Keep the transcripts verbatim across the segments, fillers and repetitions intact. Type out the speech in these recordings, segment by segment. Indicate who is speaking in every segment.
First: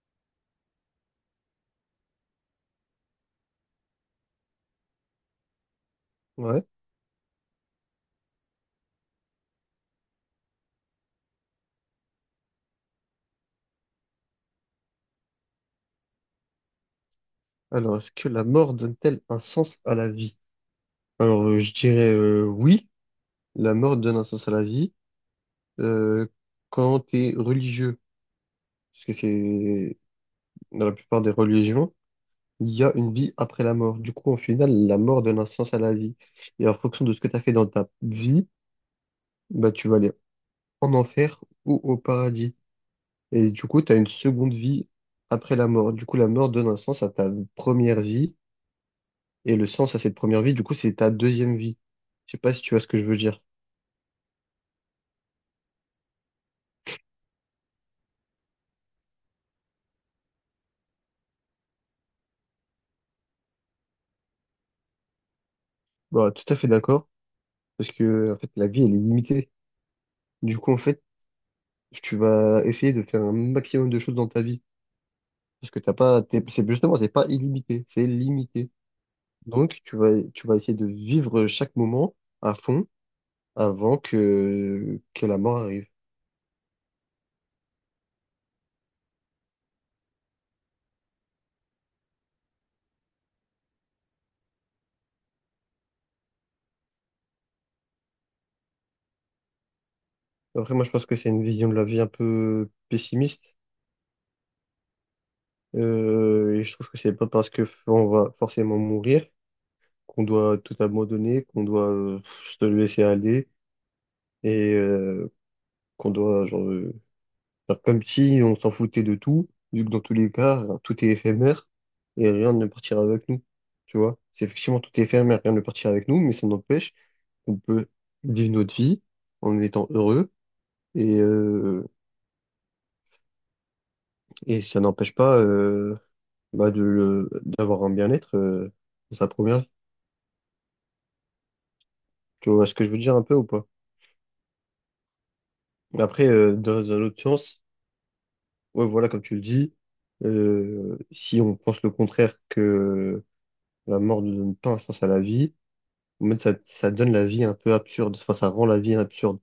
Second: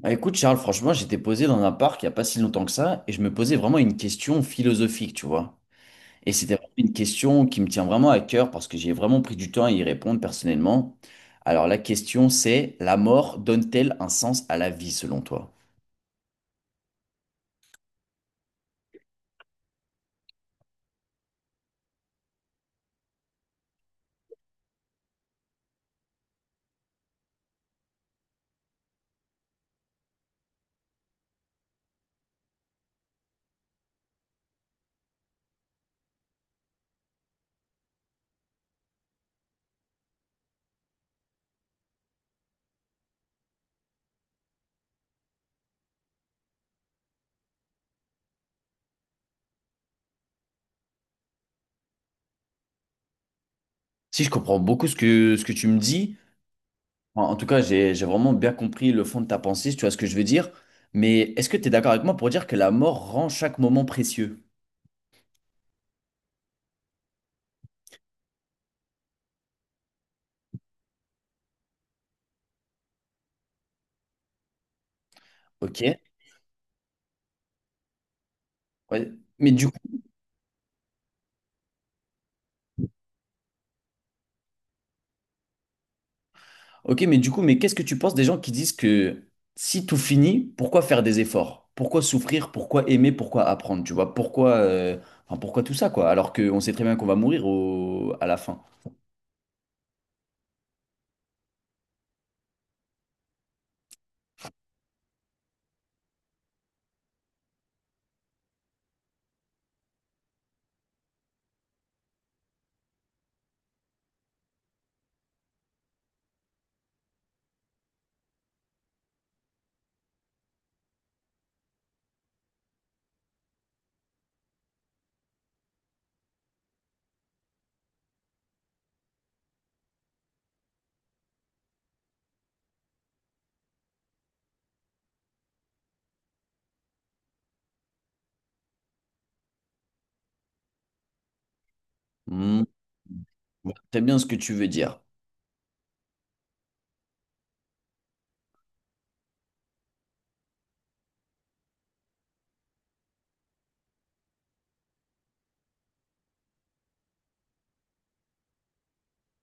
Speaker 1: Bah écoute Charles, franchement, j'étais posé dans un parc il n'y a pas si longtemps que ça et je me posais vraiment une question philosophique, tu vois. Et c'était
Speaker 2: Ouais.
Speaker 1: vraiment une question qui me tient vraiment à cœur parce que j'ai vraiment pris du temps à y répondre personnellement. Alors la question c'est, la mort donne-t-elle un sens à la vie selon toi?
Speaker 2: Alors, est-ce que la mort donne-t-elle un sens à la vie? Alors, euh, je dirais euh, oui, la mort donne un sens à la vie euh, quand tu es religieux, parce que c'est dans la plupart des religions, il y a une vie après la mort. Du coup, au final, la mort donne un sens à la vie. Et en fonction de ce que tu as fait dans ta vie, bah, tu vas aller en enfer ou au paradis. Et du coup, tu as une seconde vie après la mort. Du coup, la mort donne un sens à ta première vie. Et le sens à cette première vie, du coup, c'est ta deuxième vie. Je sais pas si tu vois ce que je veux dire.
Speaker 1: Si je comprends beaucoup ce que, ce que tu me dis, en, en tout cas j'ai, j'ai vraiment bien compris le fond de ta pensée, si tu vois ce que je veux dire, mais est-ce que tu es d'accord avec moi pour dire que la mort rend chaque moment précieux?
Speaker 2: Bah, tout à fait d'accord, parce que en fait, la vie, elle est limitée. Du coup, en fait, tu vas essayer de faire un maximum de choses dans ta vie, parce
Speaker 1: Ok?
Speaker 2: que t'as pas, t'es- c'est justement, c'est pas illimité, c'est limité.
Speaker 1: Ouais. Mais du
Speaker 2: Donc, tu vas, tu vas essayer de vivre chaque moment à fond avant que que la mort arrive.
Speaker 1: Ok, mais du coup, mais qu'est-ce que tu penses des gens qui disent que si tout finit, pourquoi faire des efforts? Pourquoi souffrir? Pourquoi aimer? Pourquoi apprendre? Tu vois, pourquoi, euh, enfin, pourquoi tout ça, quoi? Alors qu'on sait très bien qu'on va mourir au- à la fin.
Speaker 2: Après, moi, je pense que c'est une vision de la vie un peu pessimiste, euh, et je trouve que c'est pas parce que on va forcément mourir qu'on doit tout abandonner, qu'on doit euh, se laisser aller et euh, qu'on doit genre, euh, faire comme si on s'en foutait de tout, vu que dans tous les cas, euh, tout est éphémère et rien ne partira avec nous. Tu vois, c'est effectivement tout est éphémère, rien ne partira avec nous, mais ça n'empêche qu'on peut vivre notre vie en étant heureux et, euh, et ça n'empêche pas euh, bah, de, le- d'avoir un bien-être euh, dans sa première vie. Tu
Speaker 1: Hmm,
Speaker 2: vois ce que je veux dire un peu ou pas?
Speaker 1: je vois très bien ce que tu veux dire.
Speaker 2: Après, euh, dans un autre sens, ouais, voilà, comme tu le dis, euh, si on pense le contraire que la mort ne donne pas un sens à la vie, en fait, ça, ça donne la vie un peu absurde, enfin, ça rend la vie absurde.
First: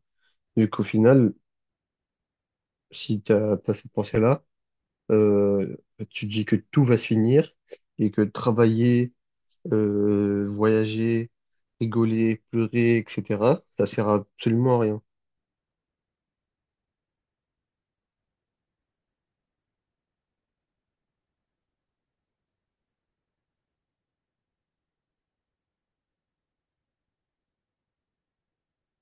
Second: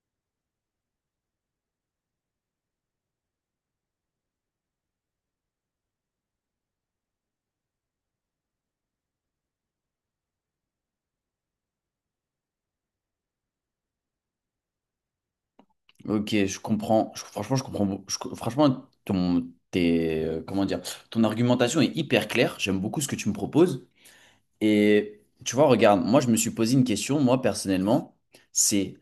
Speaker 2: Vu qu'au final, si t'as, t'as cette pensée-là, euh, tu te dis que tout va se finir et que travailler, euh, voyager, rigoler, pleurer, et cetera, ça sert absolument à rien.
Speaker 1: Ok, je comprends. Je- franchement, je comprends. Beau- je- franchement, ton, tes, euh, comment dire, ton argumentation est hyper claire. J'aime beaucoup ce que tu me proposes. Et tu vois, regarde, moi, je me suis posé une question, moi, personnellement. C'est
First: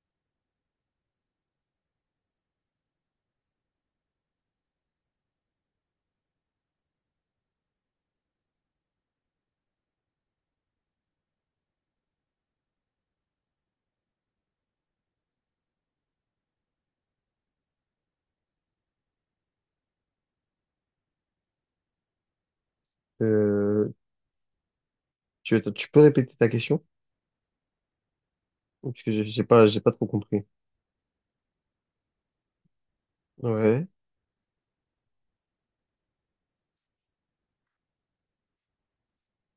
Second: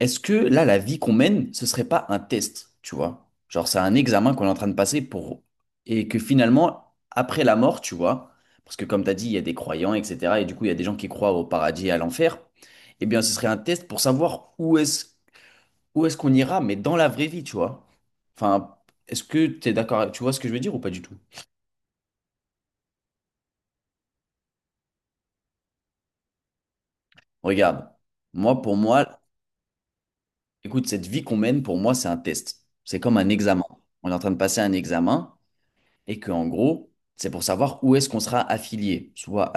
Speaker 1: est-ce que là, la vie qu'on mène, ce serait pas un test, tu vois? Genre, c'est un examen qu'on est en train de passer pour... Et que finalement, après la mort, tu vois, parce que comme tu as dit, il y a des croyants, et cetera. Et du coup, il y a des gens qui croient au paradis et à l'enfer. Eh bien, ce serait un test pour savoir où est-ce où est-ce qu'on ira, mais dans la vraie vie, tu vois? Enfin, est-ce que tu es d'accord? Tu vois ce que je veux dire ou pas du tout?
Speaker 2: Euh, tu, tu peux répéter ta question?
Speaker 1: Regarde, moi, pour
Speaker 2: Parce que
Speaker 1: moi,
Speaker 2: j'ai j'ai pas, j'ai pas trop compris.
Speaker 1: écoute, cette vie qu'on mène, pour moi, c'est un test. C'est comme un examen.
Speaker 2: Ouais.
Speaker 1: On est en train de passer un examen. Et que en gros, c'est pour savoir où est-ce qu'on sera affilié, soit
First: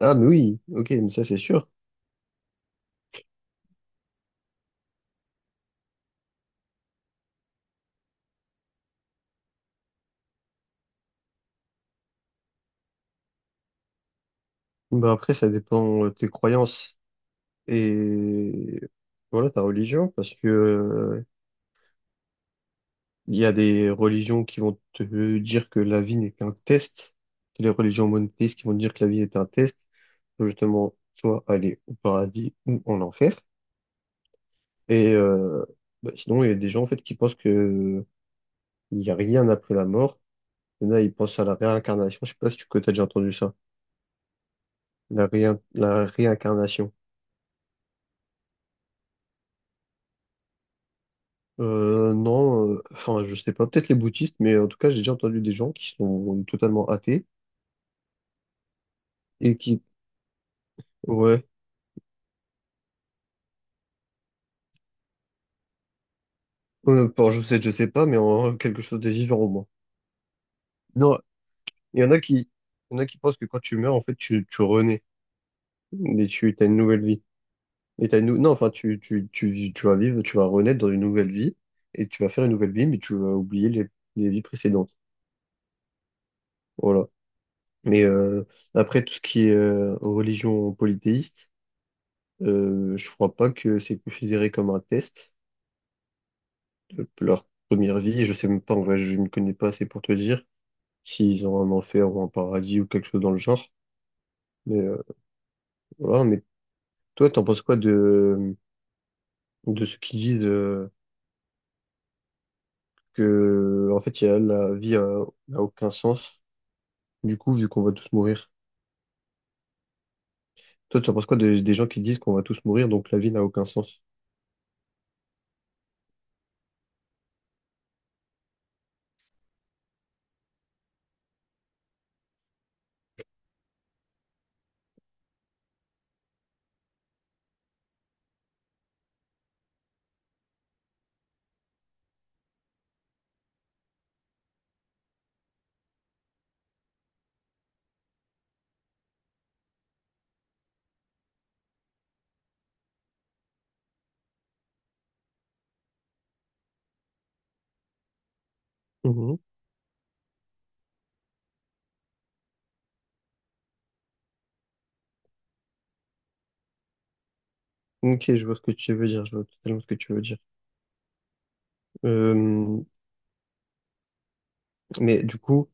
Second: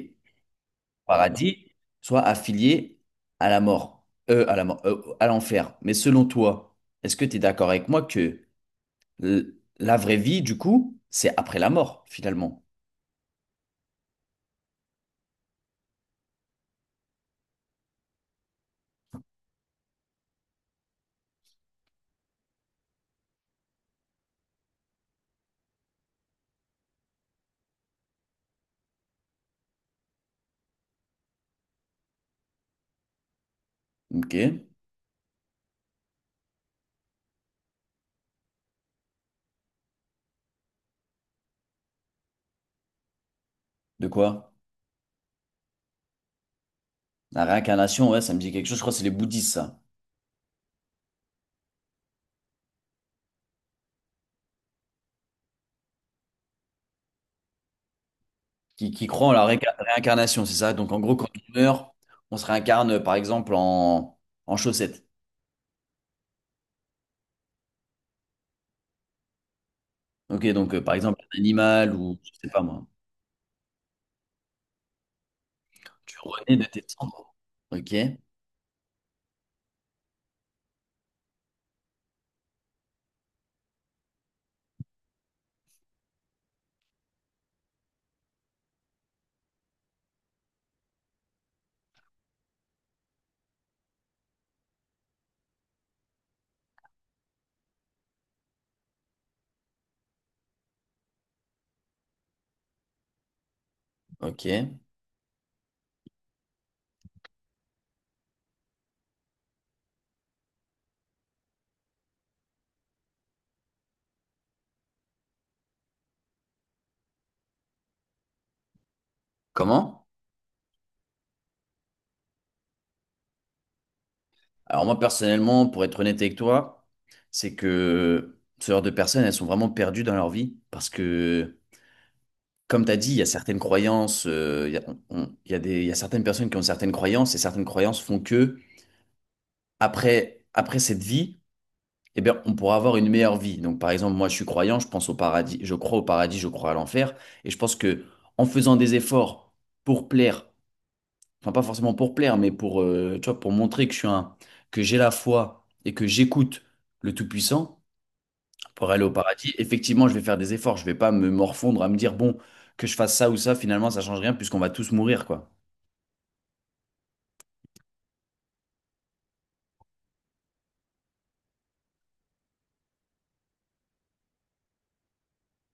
Speaker 2: Ah, mais oui, ok,
Speaker 1: au
Speaker 2: mais ça c'est sûr.
Speaker 1: paradis, soit affilié à la mort, euh, à la mort, euh, à l'enfer. Mais selon toi, est-ce que tu es d'accord avec moi que l- la vraie vie, du coup, c'est après la mort, finalement?
Speaker 2: Bah après, ça dépend de tes croyances et voilà, ta religion, parce que euh, il y a des religions qui vont te dire que la vie n'est qu'un test, que les religions monothéistes qui vont te dire que la vie est un test, pour justement soit aller au paradis ou en enfer.
Speaker 1: Ok.
Speaker 2: Et euh, bah, sinon, il y a des gens en fait qui pensent que il n'y a rien après la mort. Il y en a, ils pensent à la réincarnation. Je sais pas si tu as déjà entendu ça.
Speaker 1: De quoi?
Speaker 2: La, réin- la réincarnation.
Speaker 1: La réincarnation, ouais, ça me dit quelque chose. Je crois que c'est les bouddhistes, ça,
Speaker 2: Euh, non, euh, enfin, je sais pas, peut-être les bouddhistes, mais en tout cas, j'ai déjà entendu des gens qui sont totalement athées
Speaker 1: qui, qui croient en la
Speaker 2: et
Speaker 1: réinca-
Speaker 2: qui,
Speaker 1: réincarnation, c'est ça? Donc, en gros, quand
Speaker 2: ouais,
Speaker 1: on meurt, on se réincarne, par exemple, en, en chaussettes.
Speaker 2: euh, bon, je sais, je sais pas, mais en, quelque chose de vivant au moins.
Speaker 1: Ok, donc, euh, par
Speaker 2: Non,
Speaker 1: exemple, un animal
Speaker 2: il y en
Speaker 1: ou,
Speaker 2: a
Speaker 1: je
Speaker 2: qui,
Speaker 1: sais pas moi.
Speaker 2: il y en a qui pensent que quand tu meurs, en fait, tu, tu renais
Speaker 1: Tu
Speaker 2: et tu
Speaker 1: renais de
Speaker 2: as une
Speaker 1: tes
Speaker 2: nouvelle vie.
Speaker 1: cendres. Ok,
Speaker 2: Et t'as une, nou- non, enfin, tu, tu, tu, vis- tu vas vivre, tu vas renaître dans une nouvelle vie et tu vas faire une nouvelle vie, mais tu vas oublier les, les vies précédentes. Voilà. Mais euh, après, tout ce qui est euh, religion polythéiste, Euh, je crois pas que c'est considéré comme un test de leur première vie. Je sais même pas, en vrai, je ne connais pas assez pour te dire s'ils ont un enfer ou un paradis ou quelque chose dans le genre.
Speaker 1: ok.
Speaker 2: Mais euh, voilà, mais toi, t'en penses quoi de, de ceux qui disent euh, que en fait, il y a, la vie a, n'a aucun sens, du coup, vu qu'on va tous mourir.
Speaker 1: Comment?
Speaker 2: Toi, tu en penses quoi de- des gens qui disent qu'on va tous mourir, donc la vie n'a aucun sens?
Speaker 1: Alors moi personnellement, pour être honnête avec toi, c'est que ce genre de personnes, elles sont vraiment perdues dans leur vie parce que, comme tu as dit, il y a certaines croyances, euh, il y a, on- on- il y a des, il y a certaines personnes qui ont certaines croyances et certaines croyances font que après, après cette vie, eh bien, on pourra avoir une meilleure vie. Donc par exemple, moi je suis croyant, je pense au paradis, je crois au paradis, je crois à l'enfer et je pense que en faisant des efforts pour plaire enfin pas forcément pour plaire, mais pour, euh, tu vois, pour montrer que je suis un, que j'ai la foi et que j'écoute le Tout-Puissant pour aller au
Speaker 2: Mhm.
Speaker 1: paradis, effectivement, je vais faire des efforts. Je vais pas me morfondre à me dire, bon, que je fasse ça ou ça, finalement, ça change rien puisqu'on va tous mourir, quoi.
Speaker 2: Ok, je vois ce que tu veux dire, je vois totalement ce que tu veux dire. Euh, mais du coup,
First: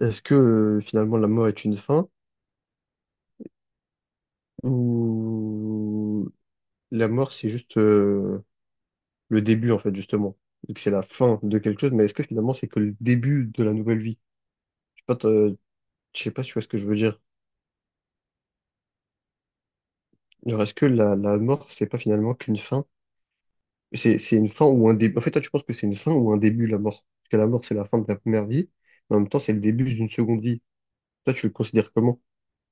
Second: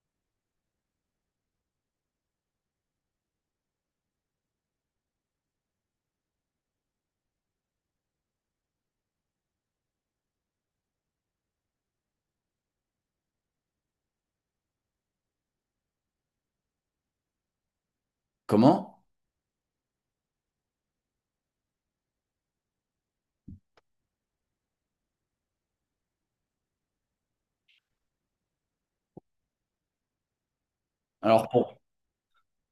Speaker 2: est-ce que euh, finalement la mort est une fin? Ou la mort, c'est juste euh, le début, en fait, justement. Et que c'est la fin de quelque chose, mais est-ce que finalement, c'est que le début de la nouvelle vie? Je sais pas, t'as- je sais pas si tu vois ce que je veux dire.
Speaker 1: Comment?
Speaker 2: Genre, est-ce que la, la mort, c'est pas finalement qu'une fin? C'est, c'est une fin ou un début. En fait, toi, tu penses que c'est une fin ou un début, la mort? Parce que la mort, c'est la fin de la première vie, mais en même temps, c'est le début d'une seconde vie. Toi, tu
Speaker 1: Alors
Speaker 2: le
Speaker 1: pour,
Speaker 2: considères comment?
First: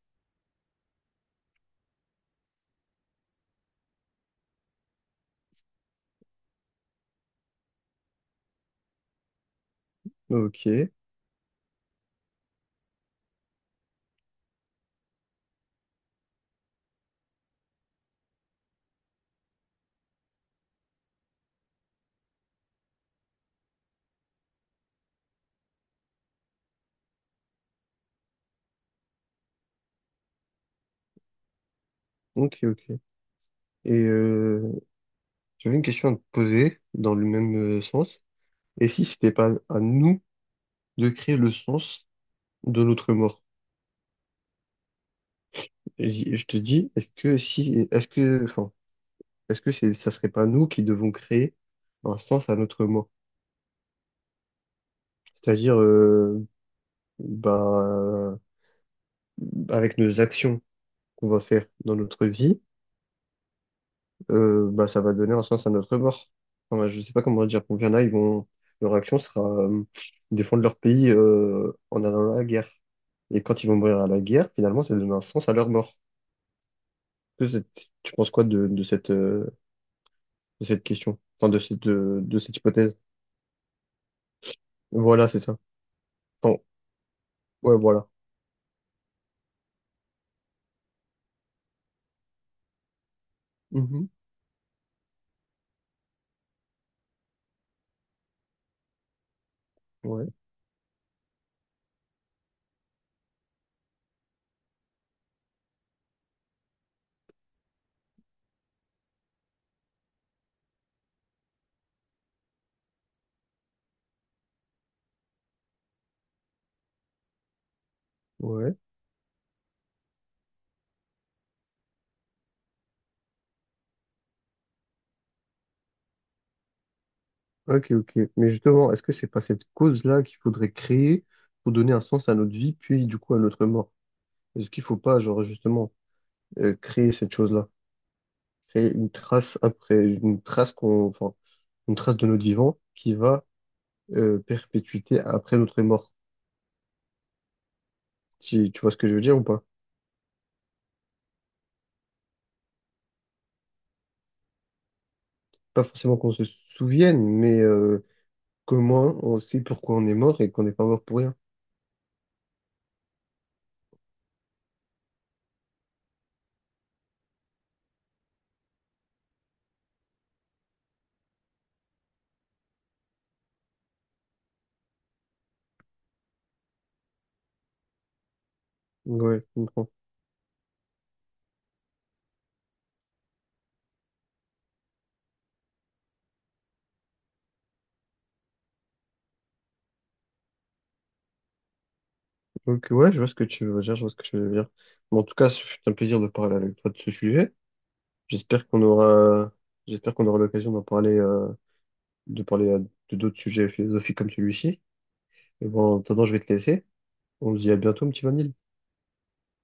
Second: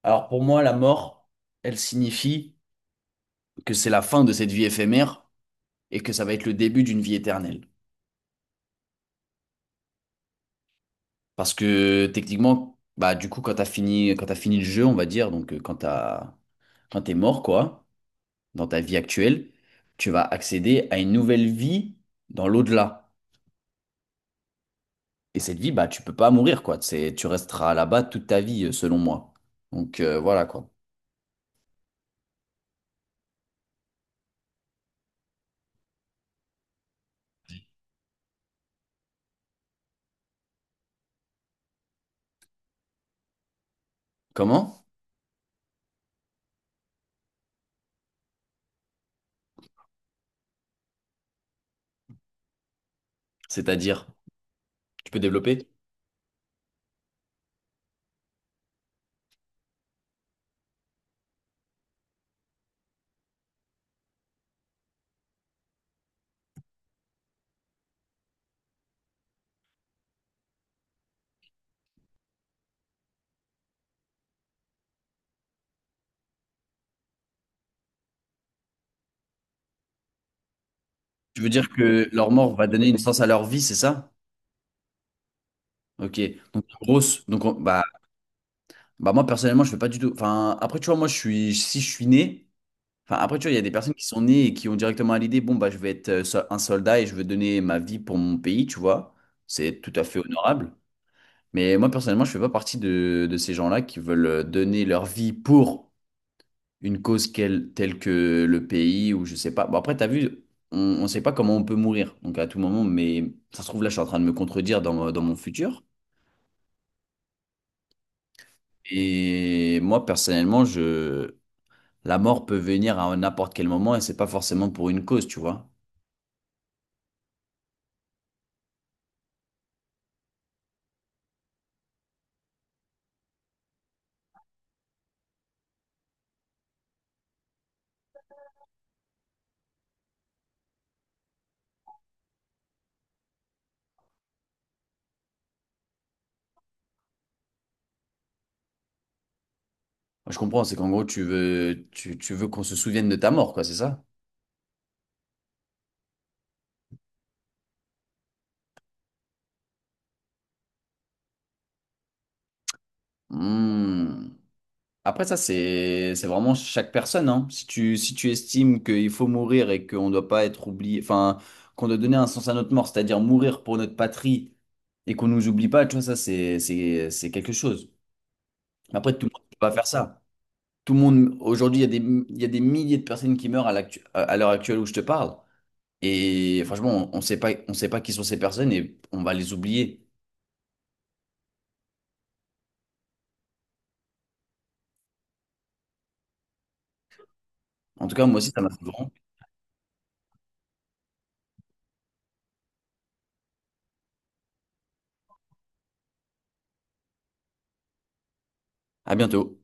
Speaker 1: alors pour moi, la mort, elle signifie que c'est la fin de cette vie éphémère et que ça va être le début d'une vie éternelle.
Speaker 2: Ok,
Speaker 1: Parce que techniquement, bah du coup, quand t'as fini, quand t'as fini le jeu, on va dire, donc euh, quand t'as, quand t'es mort, quoi dans ta vie actuelle, tu vas accéder à une nouvelle vie dans l'au-delà. Et cette vie, bah, tu peux pas mourir, quoi. C'est, tu resteras là-bas toute ta vie, euh, selon moi. Donc euh, voilà, quoi.
Speaker 2: ok, ok. Et euh, j'avais une question à te poser dans le même euh, sens. Et si c'était pas à nous de créer le sens de notre mort.
Speaker 1: Comment?
Speaker 2: Et j- je te dis, est-ce que si, est-ce que, enfin, est-ce que c'est, ça serait pas nous qui devons créer un sens à notre mort?
Speaker 1: C'est-à-dire, tu peux développer?
Speaker 2: C'est-à-dire, euh, bah, avec nos actions qu'on va faire dans notre vie, euh, bah, ça va donner un sens à notre mort. Enfin, je sais pas comment dire. Pour qu'il y en a, ils vont, leur action sera, euh, défendre leur pays, euh, en allant à la guerre. Et quand ils vont mourir à la guerre, finalement, ça donne un sens à leur mort. Tu tu penses quoi de, de cette, euh, de cette question,
Speaker 1: Tu veux
Speaker 2: enfin de
Speaker 1: dire
Speaker 2: cette
Speaker 1: que
Speaker 2: de,
Speaker 1: leur
Speaker 2: de cette
Speaker 1: mort va donner
Speaker 2: hypothèse.
Speaker 1: une sens à leur vie, c'est ça?
Speaker 2: Voilà, c'est ça.
Speaker 1: Ok.
Speaker 2: Enfin,
Speaker 1: Donc grosse. Donc on-
Speaker 2: ouais,
Speaker 1: bah,
Speaker 2: voilà.
Speaker 1: bah moi personnellement, je fais pas du tout. Enfin, après, tu vois, moi, je suis, si je suis né. Enfin, après, tu vois, il y a des personnes qui
Speaker 2: Mhm.
Speaker 1: sont nées et qui ont directement à l'idée, bon, bah, je vais être euh, so- un soldat et je veux donner ma vie pour mon pays, tu vois. C'est tout à fait
Speaker 2: Ouais,
Speaker 1: honorable. Mais moi, personnellement, je fais pas partie de, de ces gens-là qui veulent euh, donner leur vie pour une cause quelle- telle que le pays ou je sais pas. Bon, après, t'as vu, on ne sait pas comment on peut mourir, donc à tout moment, mais ça se trouve, là, je suis en train de me contredire dans, mon- dans mon futur.
Speaker 2: ouais.
Speaker 1: Et moi, personnellement, je... la mort peut venir à n'importe quel moment et c'est pas forcément pour une cause, tu vois.
Speaker 2: Ok, ok. Mais justement, est-ce que c'est pas cette cause-là qu'il faudrait créer pour donner un sens à notre vie, puis du coup à notre mort? Est-ce qu'il faut pas, genre justement, euh, créer cette chose-là, créer une trace après, une trace qu'on, enfin, une trace de notre vivant qui va euh, perpétuité après notre mort. Tu, tu vois ce que je veux dire ou pas?
Speaker 1: Moi, je comprends, c'est qu'en gros, tu veux, tu, tu veux qu'on se souvienne de ta mort, quoi, c'est ça?
Speaker 2: Pas forcément qu'on se souvienne, mais euh, comment on sait pourquoi on est mort et qu'on n'est pas mort pour rien.
Speaker 1: Hmm. Après ça, c'est c'est vraiment chaque personne, hein. Si tu, si tu estimes qu'il faut mourir et qu'on ne doit pas être oublié, enfin, qu'on doit donner un sens à notre mort, c'est-à-dire mourir pour notre patrie et qu'on nous oublie pas, tu vois, ça, c'est c'est- c'est quelque chose. Mais après, tout le
Speaker 2: Ouais,
Speaker 1: monde
Speaker 2: je
Speaker 1: ne peut pas faire
Speaker 2: comprends.
Speaker 1: ça. Tout le monde, aujourd'hui, il y a des, il y a des milliers de personnes qui meurent à l'actu- à- à l'heure actuelle où je te parle. Et franchement, on ne sait pas, on sait pas qui sont ces personnes et on va les oublier.
Speaker 2: Donc, ouais, je vois ce que tu veux dire, je vois ce que tu veux dire. Bon, en tout cas, ce fut un plaisir de parler avec toi de ce sujet.
Speaker 1: En tout cas, moi aussi, ça
Speaker 2: J'espère
Speaker 1: m'a
Speaker 2: qu'on
Speaker 1: fait vraiment.
Speaker 2: aura, j'espère qu'on aura l'occasion d'en parler, euh, de parler euh, de d'autres sujets philosophiques comme celui-ci. Et bon, en attendant, je vais te laisser. On se dit à bientôt, mon petit Vanille.
Speaker 1: À bientôt.